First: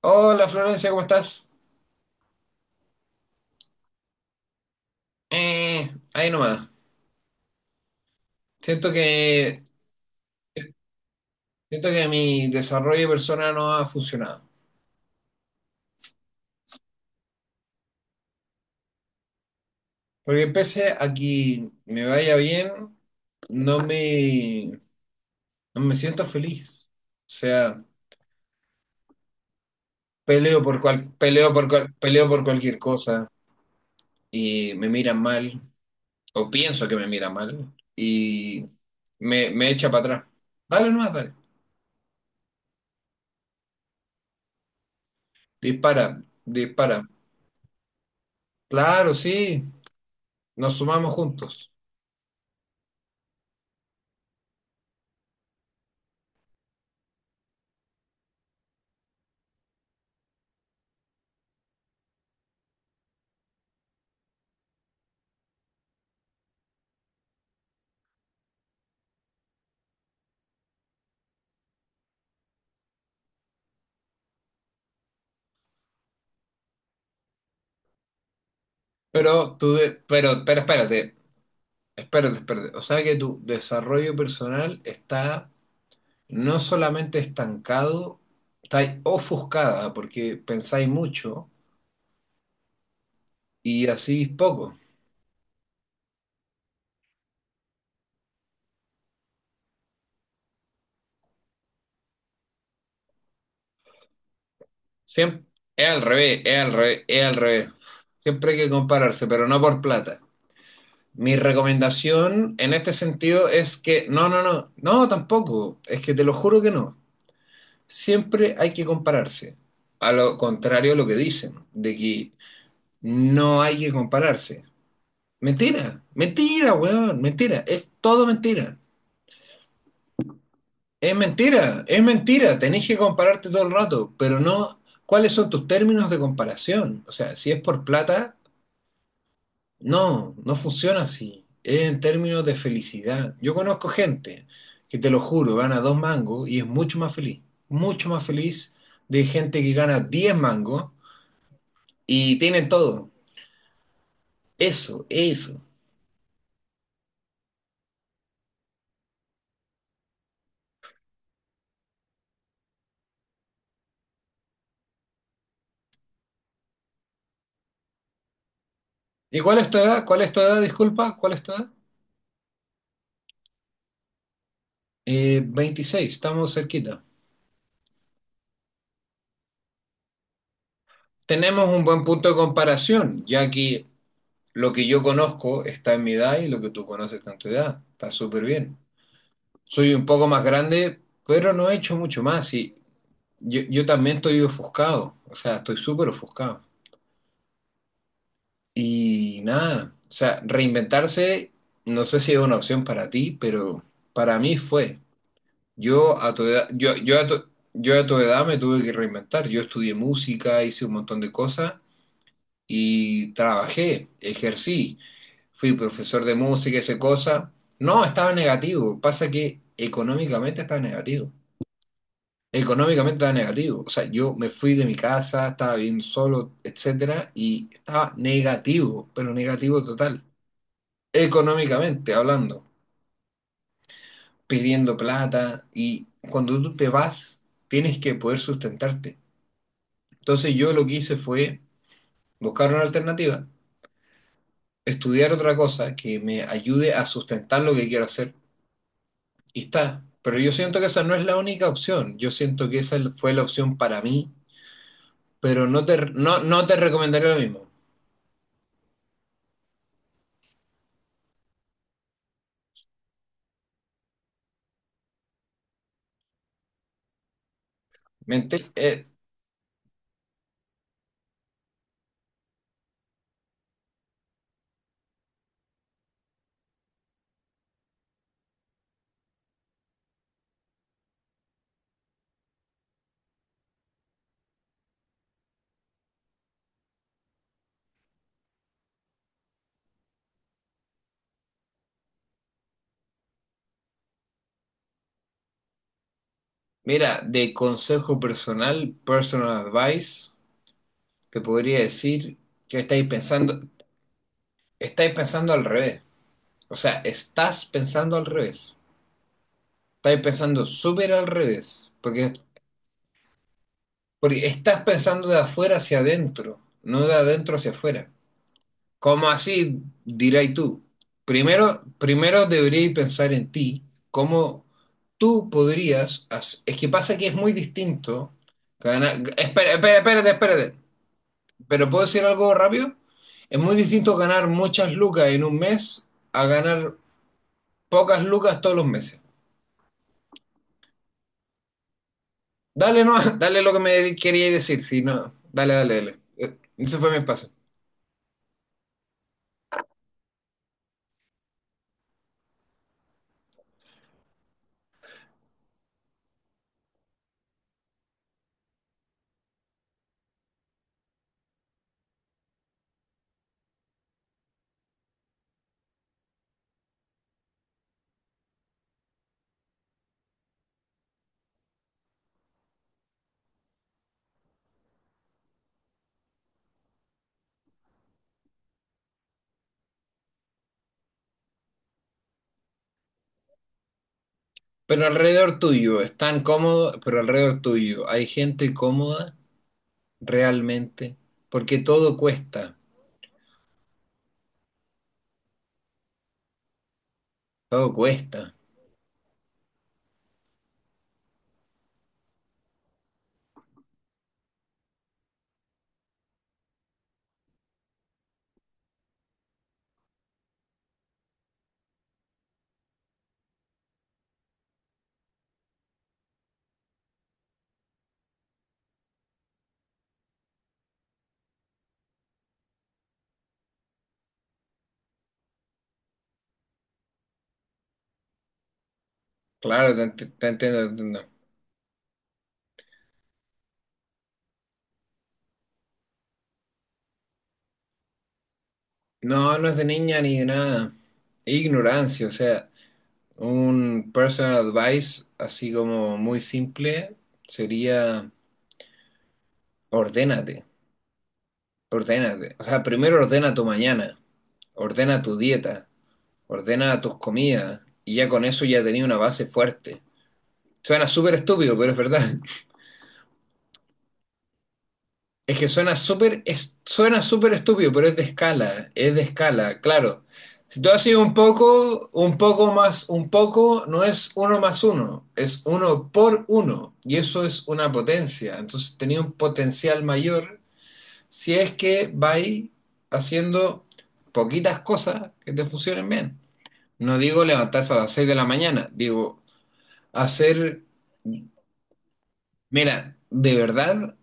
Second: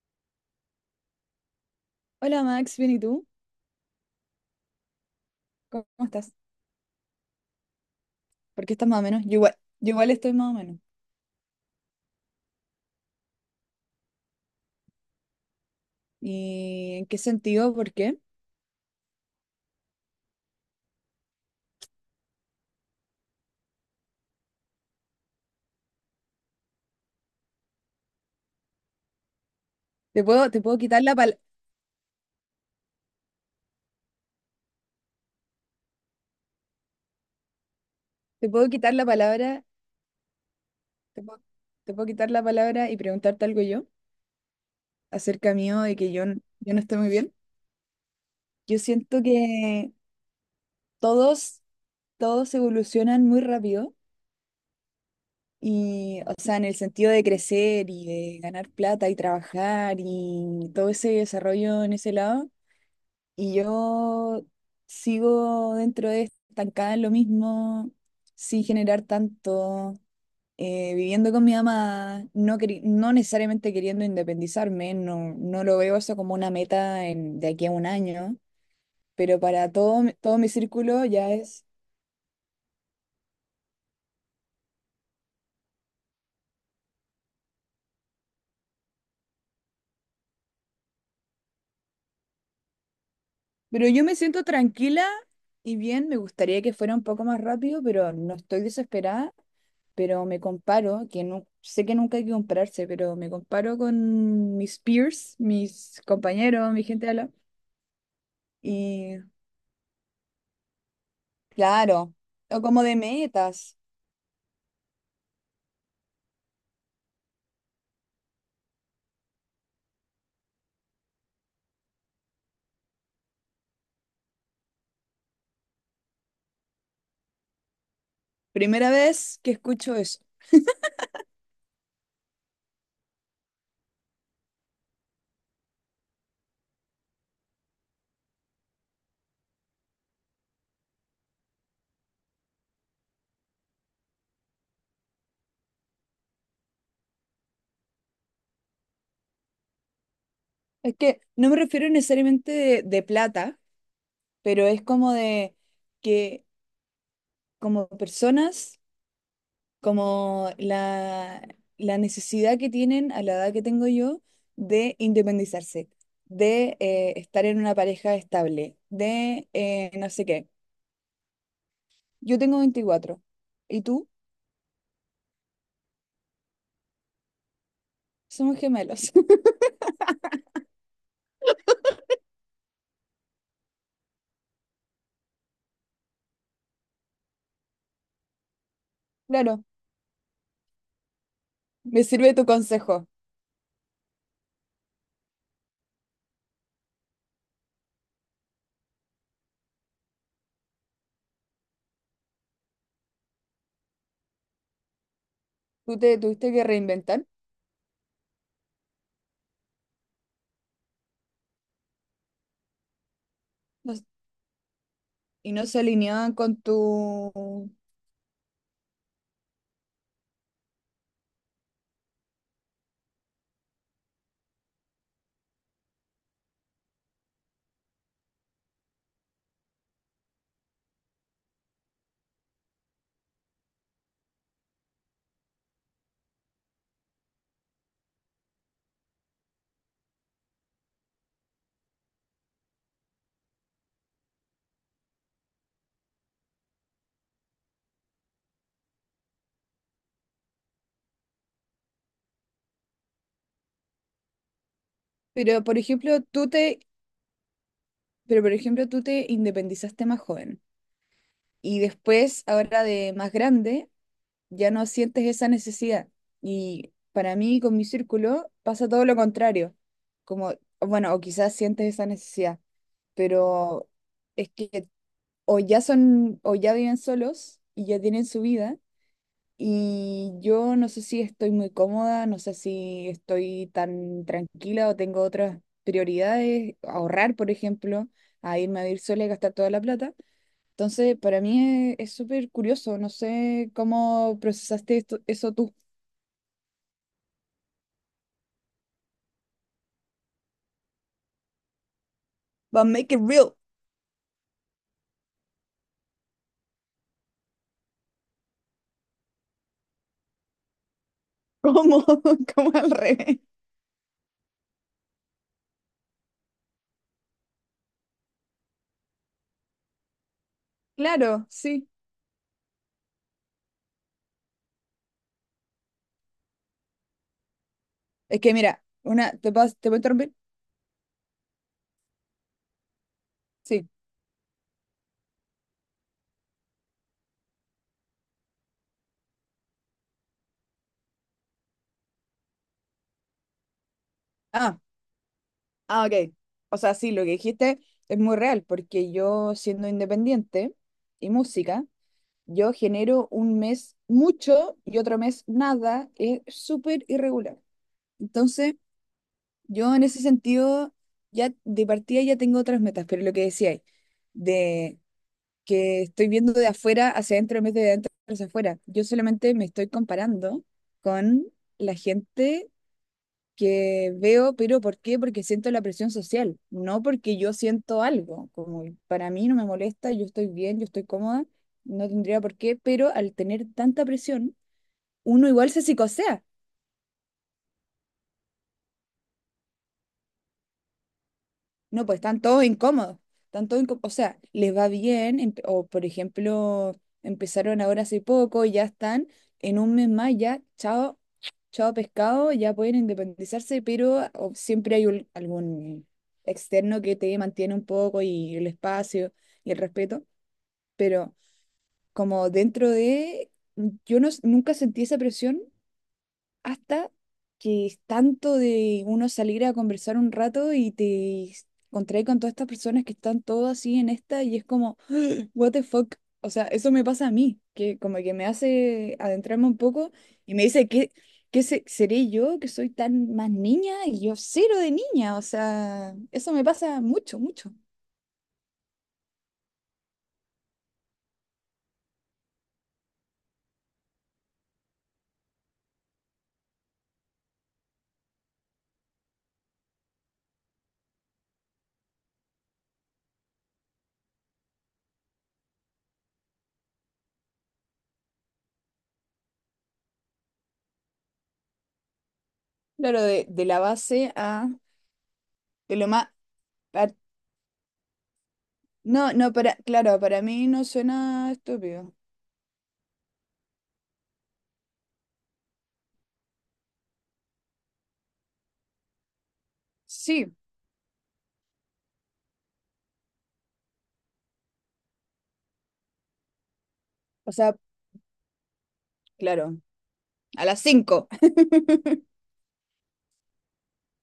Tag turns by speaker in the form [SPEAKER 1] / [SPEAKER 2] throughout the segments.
[SPEAKER 1] Hola Florencia, ¿cómo estás?
[SPEAKER 2] Hola Max, bien, ¿y tú? ¿Cómo
[SPEAKER 1] Ahí
[SPEAKER 2] estás?
[SPEAKER 1] nomás.
[SPEAKER 2] ¿Por qué estás
[SPEAKER 1] Siento
[SPEAKER 2] más o menos? Yo igual,
[SPEAKER 1] que,
[SPEAKER 2] yo igual estoy más o menos.
[SPEAKER 1] Siento que mi desarrollo personal no ha funcionado.
[SPEAKER 2] ¿Y en qué sentido? ¿Por qué?
[SPEAKER 1] Porque pese a que me vaya bien, no me, no me siento feliz. O sea,
[SPEAKER 2] Te puedo quitar la pal-
[SPEAKER 1] peleo por cualquier cosa y me miran mal, o pienso que me miran mal,
[SPEAKER 2] te
[SPEAKER 1] y
[SPEAKER 2] puedo quitar la palabra,
[SPEAKER 1] me echa para atrás. Dale nomás,
[SPEAKER 2] te
[SPEAKER 1] dale.
[SPEAKER 2] puedo, te puedo quitar la palabra y preguntarte algo yo acerca mío de
[SPEAKER 1] Dispara,
[SPEAKER 2] que yo no
[SPEAKER 1] dispara.
[SPEAKER 2] estoy muy bien. Yo
[SPEAKER 1] Claro,
[SPEAKER 2] siento
[SPEAKER 1] sí,
[SPEAKER 2] que
[SPEAKER 1] nos sumamos
[SPEAKER 2] todos,
[SPEAKER 1] juntos.
[SPEAKER 2] todos evolucionan muy rápido y, o sea, en el sentido de crecer y de ganar plata y trabajar y todo ese desarrollo en ese lado. Y yo sigo dentro de estancada en lo mismo, sin generar tanto, viviendo con mi mamá, no, no necesariamente queriendo independizarme, no, no lo veo eso como una meta de aquí a un año, pero
[SPEAKER 1] Pero tú,
[SPEAKER 2] para
[SPEAKER 1] de-
[SPEAKER 2] todo, todo
[SPEAKER 1] pero,
[SPEAKER 2] mi
[SPEAKER 1] pero
[SPEAKER 2] círculo
[SPEAKER 1] espérate,
[SPEAKER 2] ya es...
[SPEAKER 1] espérate. O sea que tu desarrollo personal está no solamente estancado, está ofuscada porque pensáis mucho y
[SPEAKER 2] Pero yo me
[SPEAKER 1] así
[SPEAKER 2] siento
[SPEAKER 1] poco.
[SPEAKER 2] tranquila y bien, me gustaría que fuera un poco más rápido, pero no estoy desesperada. Pero me comparo, que no, sé que nunca hay que compararse, pero me comparo con mis peers,
[SPEAKER 1] Siempre,
[SPEAKER 2] mis compañeros, mi gente de al
[SPEAKER 1] es
[SPEAKER 2] lado,
[SPEAKER 1] al revés. Siempre hay que
[SPEAKER 2] y
[SPEAKER 1] compararse, pero no por plata. Mi
[SPEAKER 2] claro,
[SPEAKER 1] recomendación
[SPEAKER 2] o
[SPEAKER 1] en
[SPEAKER 2] como
[SPEAKER 1] este
[SPEAKER 2] de
[SPEAKER 1] sentido
[SPEAKER 2] metas.
[SPEAKER 1] es que, no, tampoco. Es que te lo juro que no. Siempre hay que compararse. A lo contrario a lo que dicen, de que no hay que compararse. Mentira, mentira, weón, mentira. Es todo mentira.
[SPEAKER 2] Primera vez que escucho eso.
[SPEAKER 1] Es mentira, es mentira. Tenés que compararte todo el rato, pero no. ¿Cuáles son tus términos de comparación? O sea, si es por plata, no, no funciona así. Es en términos de felicidad. Yo conozco gente que te lo juro, gana dos mangos y es mucho más feliz. Mucho más feliz de gente que gana 10 mangos
[SPEAKER 2] Es que no me refiero
[SPEAKER 1] y
[SPEAKER 2] necesariamente
[SPEAKER 1] tienen
[SPEAKER 2] de
[SPEAKER 1] todo.
[SPEAKER 2] plata, pero es
[SPEAKER 1] Eso,
[SPEAKER 2] como de
[SPEAKER 1] eso.
[SPEAKER 2] que como personas como la necesidad que tienen a la edad que tengo yo de independizarse, de estar en una pareja estable,
[SPEAKER 1] ¿Y
[SPEAKER 2] de
[SPEAKER 1] cuál es tu edad?
[SPEAKER 2] no
[SPEAKER 1] ¿Cuál
[SPEAKER 2] sé
[SPEAKER 1] es tu
[SPEAKER 2] qué.
[SPEAKER 1] edad? Disculpa, ¿cuál es tu edad?
[SPEAKER 2] Yo tengo 24 y tú
[SPEAKER 1] 26, estamos cerquita.
[SPEAKER 2] somos gemelos.
[SPEAKER 1] Tenemos un buen punto de comparación, ya que lo que yo conozco está en mi edad y lo que tú conoces está en tu edad. Está súper bien.
[SPEAKER 2] Claro,
[SPEAKER 1] Soy un poco más grande, pero no he hecho
[SPEAKER 2] me
[SPEAKER 1] mucho
[SPEAKER 2] sirve tu
[SPEAKER 1] más. Y
[SPEAKER 2] consejo.
[SPEAKER 1] yo también estoy ofuscado, o sea, estoy súper ofuscado. Y nada, o sea, reinventarse, no sé si es una opción para ti, pero para mí fue.
[SPEAKER 2] Tú te
[SPEAKER 1] Yo a tu
[SPEAKER 2] tuviste que
[SPEAKER 1] edad, yo, yo
[SPEAKER 2] reinventar
[SPEAKER 1] a tu- yo a tu edad me tuve que reinventar. Yo estudié música, hice un montón de cosas y
[SPEAKER 2] no s-
[SPEAKER 1] trabajé, ejercí,
[SPEAKER 2] y no
[SPEAKER 1] fui
[SPEAKER 2] se
[SPEAKER 1] profesor
[SPEAKER 2] alineaban
[SPEAKER 1] de
[SPEAKER 2] con
[SPEAKER 1] música, esa cosa.
[SPEAKER 2] tu...
[SPEAKER 1] No, estaba negativo. Pasa que económicamente estaba negativo. Económicamente estaba negativo. O sea, yo me fui de mi casa, estaba bien solo, etcétera, y estaba negativo, pero negativo total. Económicamente hablando, pidiendo plata y cuando tú te vas, tienes que poder sustentarte. Entonces yo lo que hice fue buscar una alternativa, estudiar otra cosa que me ayude a sustentar lo que quiero hacer. Y está. Pero yo siento que esa no es la única opción. Yo siento que esa fue la opción para mí,
[SPEAKER 2] Pero,
[SPEAKER 1] pero
[SPEAKER 2] por ejemplo, tú
[SPEAKER 1] no te
[SPEAKER 2] te...
[SPEAKER 1] recomendaría lo mismo.
[SPEAKER 2] Pero, por ejemplo, tú te independizaste más joven. Y después, ahora de más grande, ya no sientes esa necesidad. Y para mí, con mi
[SPEAKER 1] ¿Me
[SPEAKER 2] círculo,
[SPEAKER 1] entiendes?
[SPEAKER 2] pasa todo lo contrario. Como, bueno, o quizás sientes esa necesidad, pero es que o ya son, o ya viven solos y ya tienen su vida. Y yo no sé si estoy muy cómoda, no sé si estoy tan tranquila o tengo otras prioridades, ahorrar, por ejemplo, a irme a vivir sola y gastar toda la plata. Entonces, para mí es súper curioso. No sé cómo procesaste esto, eso tú.
[SPEAKER 1] Mira, de consejo personal, personal advice, te podría decir que
[SPEAKER 2] But make it real.
[SPEAKER 1] estáis pensando al revés. O sea, estás pensando al revés. Estáis pensando súper al revés.
[SPEAKER 2] ¿Cómo? ¿Cómo al revés?
[SPEAKER 1] Porque estás pensando de afuera hacia adentro, no de adentro hacia afuera. ¿Cómo así? Dirás tú.
[SPEAKER 2] Claro, sí.
[SPEAKER 1] Primero deberías pensar en ti, cómo tú Es que pasa que es muy distinto.
[SPEAKER 2] Es que mira,
[SPEAKER 1] Ganar...
[SPEAKER 2] una, ¿te puedo,
[SPEAKER 1] Espera,
[SPEAKER 2] te puedo
[SPEAKER 1] espera, espérate,
[SPEAKER 2] interrumpir?
[SPEAKER 1] espérate. ¿Pero puedo decir algo rápido? Es muy
[SPEAKER 2] Sí.
[SPEAKER 1] distinto ganar muchas lucas en un mes a ganar pocas lucas todos los meses. Dale, no, dale lo que me quería
[SPEAKER 2] Ah,
[SPEAKER 1] decir, si no, dale,
[SPEAKER 2] ah,
[SPEAKER 1] dale.
[SPEAKER 2] ok. O sea,
[SPEAKER 1] Ese fue
[SPEAKER 2] sí,
[SPEAKER 1] mi
[SPEAKER 2] lo que
[SPEAKER 1] espacio.
[SPEAKER 2] dijiste es muy real, porque yo siendo independiente y música, yo genero un mes mucho y otro mes nada. Es súper irregular. Entonces... Yo en ese sentido, ya de partida ya tengo otras metas, pero lo que decía de que estoy viendo de afuera hacia adentro en vez de adentro hacia afuera, yo solamente me estoy comparando con la gente que veo, pero ¿por qué? Porque siento la presión social, no porque yo siento algo, como para mí no me molesta, yo estoy bien, yo estoy cómoda, no tendría por qué, pero al tener tanta presión,
[SPEAKER 1] Pero
[SPEAKER 2] uno
[SPEAKER 1] alrededor
[SPEAKER 2] igual se
[SPEAKER 1] tuyo, están
[SPEAKER 2] psicosea.
[SPEAKER 1] cómodos, pero alrededor tuyo, ¿hay gente cómoda? Realmente, porque
[SPEAKER 2] No,
[SPEAKER 1] todo
[SPEAKER 2] pues están todos
[SPEAKER 1] cuesta,
[SPEAKER 2] incómodos. O sea, les va bien, o por ejemplo, empezaron
[SPEAKER 1] todo
[SPEAKER 2] ahora hace
[SPEAKER 1] cuesta.
[SPEAKER 2] poco y ya están en un mes más, ya, chao, chao pescado, ya pueden independizarse, pero o siempre hay algún externo que te mantiene un poco y el espacio y el respeto. Pero como dentro de, yo no, s- nunca sentí esa presión hasta que es tanto de uno salir a conversar un rato y te encontré con todas estas personas que están todas así en esta y es como, what the fuck. O sea, eso me pasa a mí, que como que me hace adentrarme un
[SPEAKER 1] Claro,
[SPEAKER 2] poco
[SPEAKER 1] te
[SPEAKER 2] y me
[SPEAKER 1] entiendo, te
[SPEAKER 2] dice qué
[SPEAKER 1] entiendo.
[SPEAKER 2] qué se- seré yo que soy tan más niña y yo cero de niña. O sea, eso me pasa mucho, mucho.
[SPEAKER 1] No, no es de niña ni de nada. Ignorancia, o sea, un personal advice así como muy simple sería ordénate, ordénate. O sea, primero ordena tu mañana, ordena tu dieta, ordena tus comidas y ya con eso ya tenía una base fuerte. Suena súper estúpido, pero es verdad.
[SPEAKER 2] Claro, de, la base a
[SPEAKER 1] Es que suena
[SPEAKER 2] de lo más...
[SPEAKER 1] súper, es-
[SPEAKER 2] pa-
[SPEAKER 1] Suena súper estúpido, pero es de
[SPEAKER 2] no, no, para,
[SPEAKER 1] escala,
[SPEAKER 2] claro,
[SPEAKER 1] claro.
[SPEAKER 2] para mí
[SPEAKER 1] Si
[SPEAKER 2] no
[SPEAKER 1] tú haces
[SPEAKER 2] suena estúpido.
[SPEAKER 1] un poco más, un poco no es uno más uno, es uno por uno, y eso es una potencia. Entonces tenía un potencial
[SPEAKER 2] Sí,
[SPEAKER 1] mayor si es que vais haciendo poquitas cosas que te funcionen bien. No digo
[SPEAKER 2] o sea,
[SPEAKER 1] levantarse a las 6 de la mañana, digo
[SPEAKER 2] claro. a las
[SPEAKER 1] hacer...
[SPEAKER 2] cinco,
[SPEAKER 1] Mira, de verdad,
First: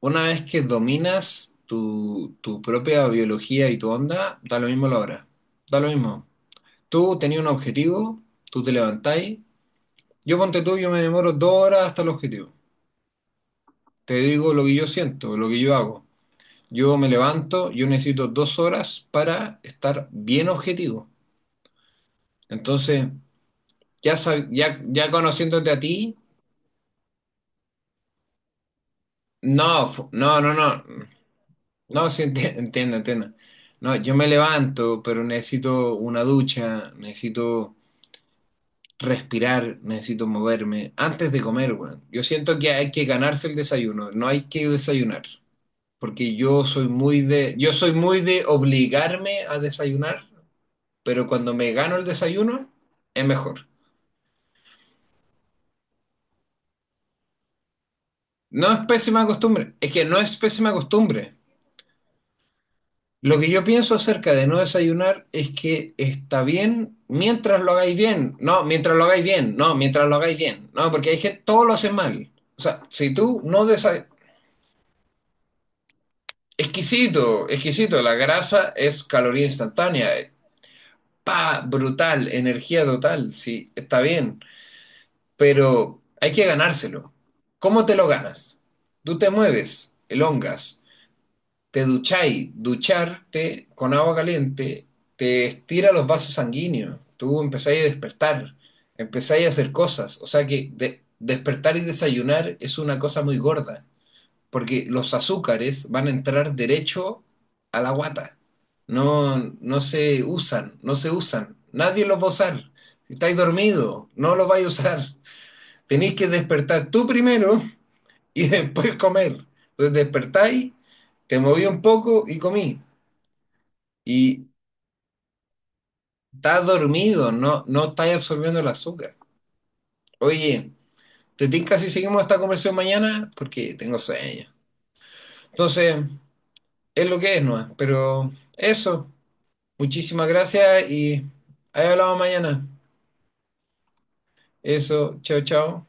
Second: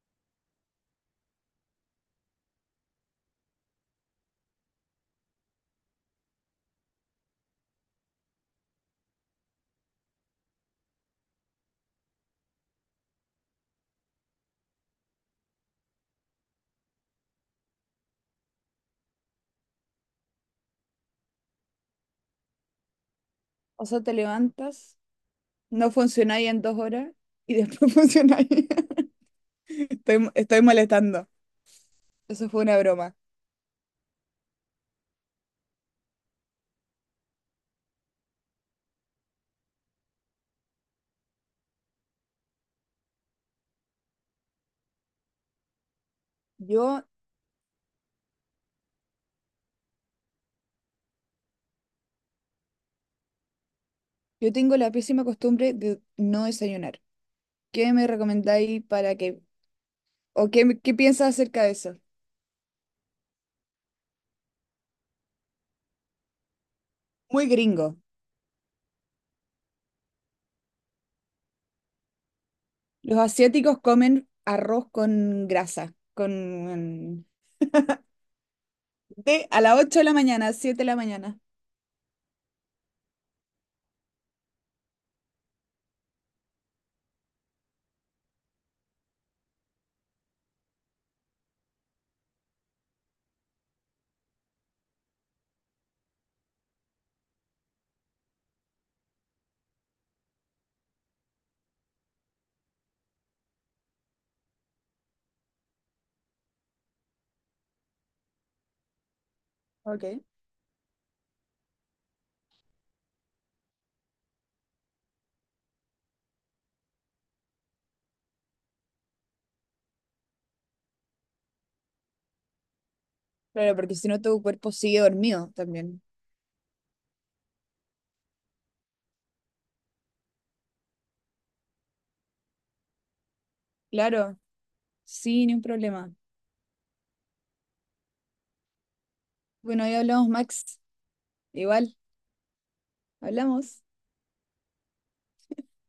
[SPEAKER 1] una vez que dominas tu propia biología y tu onda, da lo mismo la hora. Da lo mismo. Tú tenías un objetivo, tú te levantáis. Yo ponte tú, yo me demoro dos horas hasta el objetivo. Te digo lo que yo siento, lo que yo hago. Yo me levanto, yo necesito dos horas para estar bien objetivo. Entonces,
[SPEAKER 2] o sea, te levantas,
[SPEAKER 1] ya conociéndote a
[SPEAKER 2] no
[SPEAKER 1] ti,
[SPEAKER 2] funcionáis en 2 horas y después funcionáis. Estoy, estoy
[SPEAKER 1] no.
[SPEAKER 2] molestando.
[SPEAKER 1] No, sí,
[SPEAKER 2] Eso fue una
[SPEAKER 1] entiendo,
[SPEAKER 2] broma.
[SPEAKER 1] entiendo. No, yo me levanto, pero necesito una ducha, necesito respirar, necesito moverme antes de comer, weón. Yo siento que hay que ganarse el desayuno, no hay que desayunar, porque yo soy
[SPEAKER 2] Yo,
[SPEAKER 1] muy yo soy muy de obligarme a desayunar, pero cuando me gano el desayuno es mejor.
[SPEAKER 2] yo tengo la pésima costumbre de no desayunar. ¿Qué me
[SPEAKER 1] No es
[SPEAKER 2] recomendáis para
[SPEAKER 1] pésima
[SPEAKER 2] que,
[SPEAKER 1] costumbre, es que no es
[SPEAKER 2] o qué,
[SPEAKER 1] pésima
[SPEAKER 2] qué piensas
[SPEAKER 1] costumbre.
[SPEAKER 2] acerca de eso?
[SPEAKER 1] Lo que yo pienso acerca de no desayunar es que está bien
[SPEAKER 2] Muy
[SPEAKER 1] mientras lo hagáis
[SPEAKER 2] gringo.
[SPEAKER 1] bien. No, mientras lo hagáis bien. No, Mientras lo hagáis bien. No, porque hay gente, todo lo hace mal. O sea, si
[SPEAKER 2] Los
[SPEAKER 1] tú no
[SPEAKER 2] asiáticos
[SPEAKER 1] desayunas...
[SPEAKER 2] comen arroz con grasa, con
[SPEAKER 1] Exquisito, exquisito. La grasa es caloría
[SPEAKER 2] de a las 8 de
[SPEAKER 1] instantánea.
[SPEAKER 2] la mañana, 7 de la mañana.
[SPEAKER 1] Pa, brutal, energía total. Sí, está bien. Pero hay que ganárselo. ¿Cómo te lo ganas? Tú te mueves, elongas, te ducháis, ducharte con agua caliente te estira los vasos sanguíneos, tú empezáis a despertar, empezáis a hacer cosas, o sea que despertar y desayunar es una cosa muy gorda, porque los azúcares van a entrar derecho a la guata,
[SPEAKER 2] Ok.
[SPEAKER 1] no se usan, nadie los va a usar, si estáis dormido, no los vais a usar, tenéis que despertar tú primero y después comer. Entonces despertáis, te moví un poco y comí.
[SPEAKER 2] Claro, porque si no tu
[SPEAKER 1] Y
[SPEAKER 2] cuerpo sigue dormido también.
[SPEAKER 1] estás dormido, no estás absorbiendo el azúcar. Oye, te tinca si seguimos esta conversación mañana porque tengo
[SPEAKER 2] Claro,
[SPEAKER 1] sueño.
[SPEAKER 2] sí, ni un
[SPEAKER 1] Entonces,
[SPEAKER 2] problema.
[SPEAKER 1] es lo que es, ¿no? Pero eso,
[SPEAKER 2] Bueno, ahí
[SPEAKER 1] muchísimas
[SPEAKER 2] hablamos, Max.
[SPEAKER 1] gracias y ahí
[SPEAKER 2] Igual,
[SPEAKER 1] hablamos mañana.
[SPEAKER 2] hablamos.
[SPEAKER 1] Eso, chao, chao.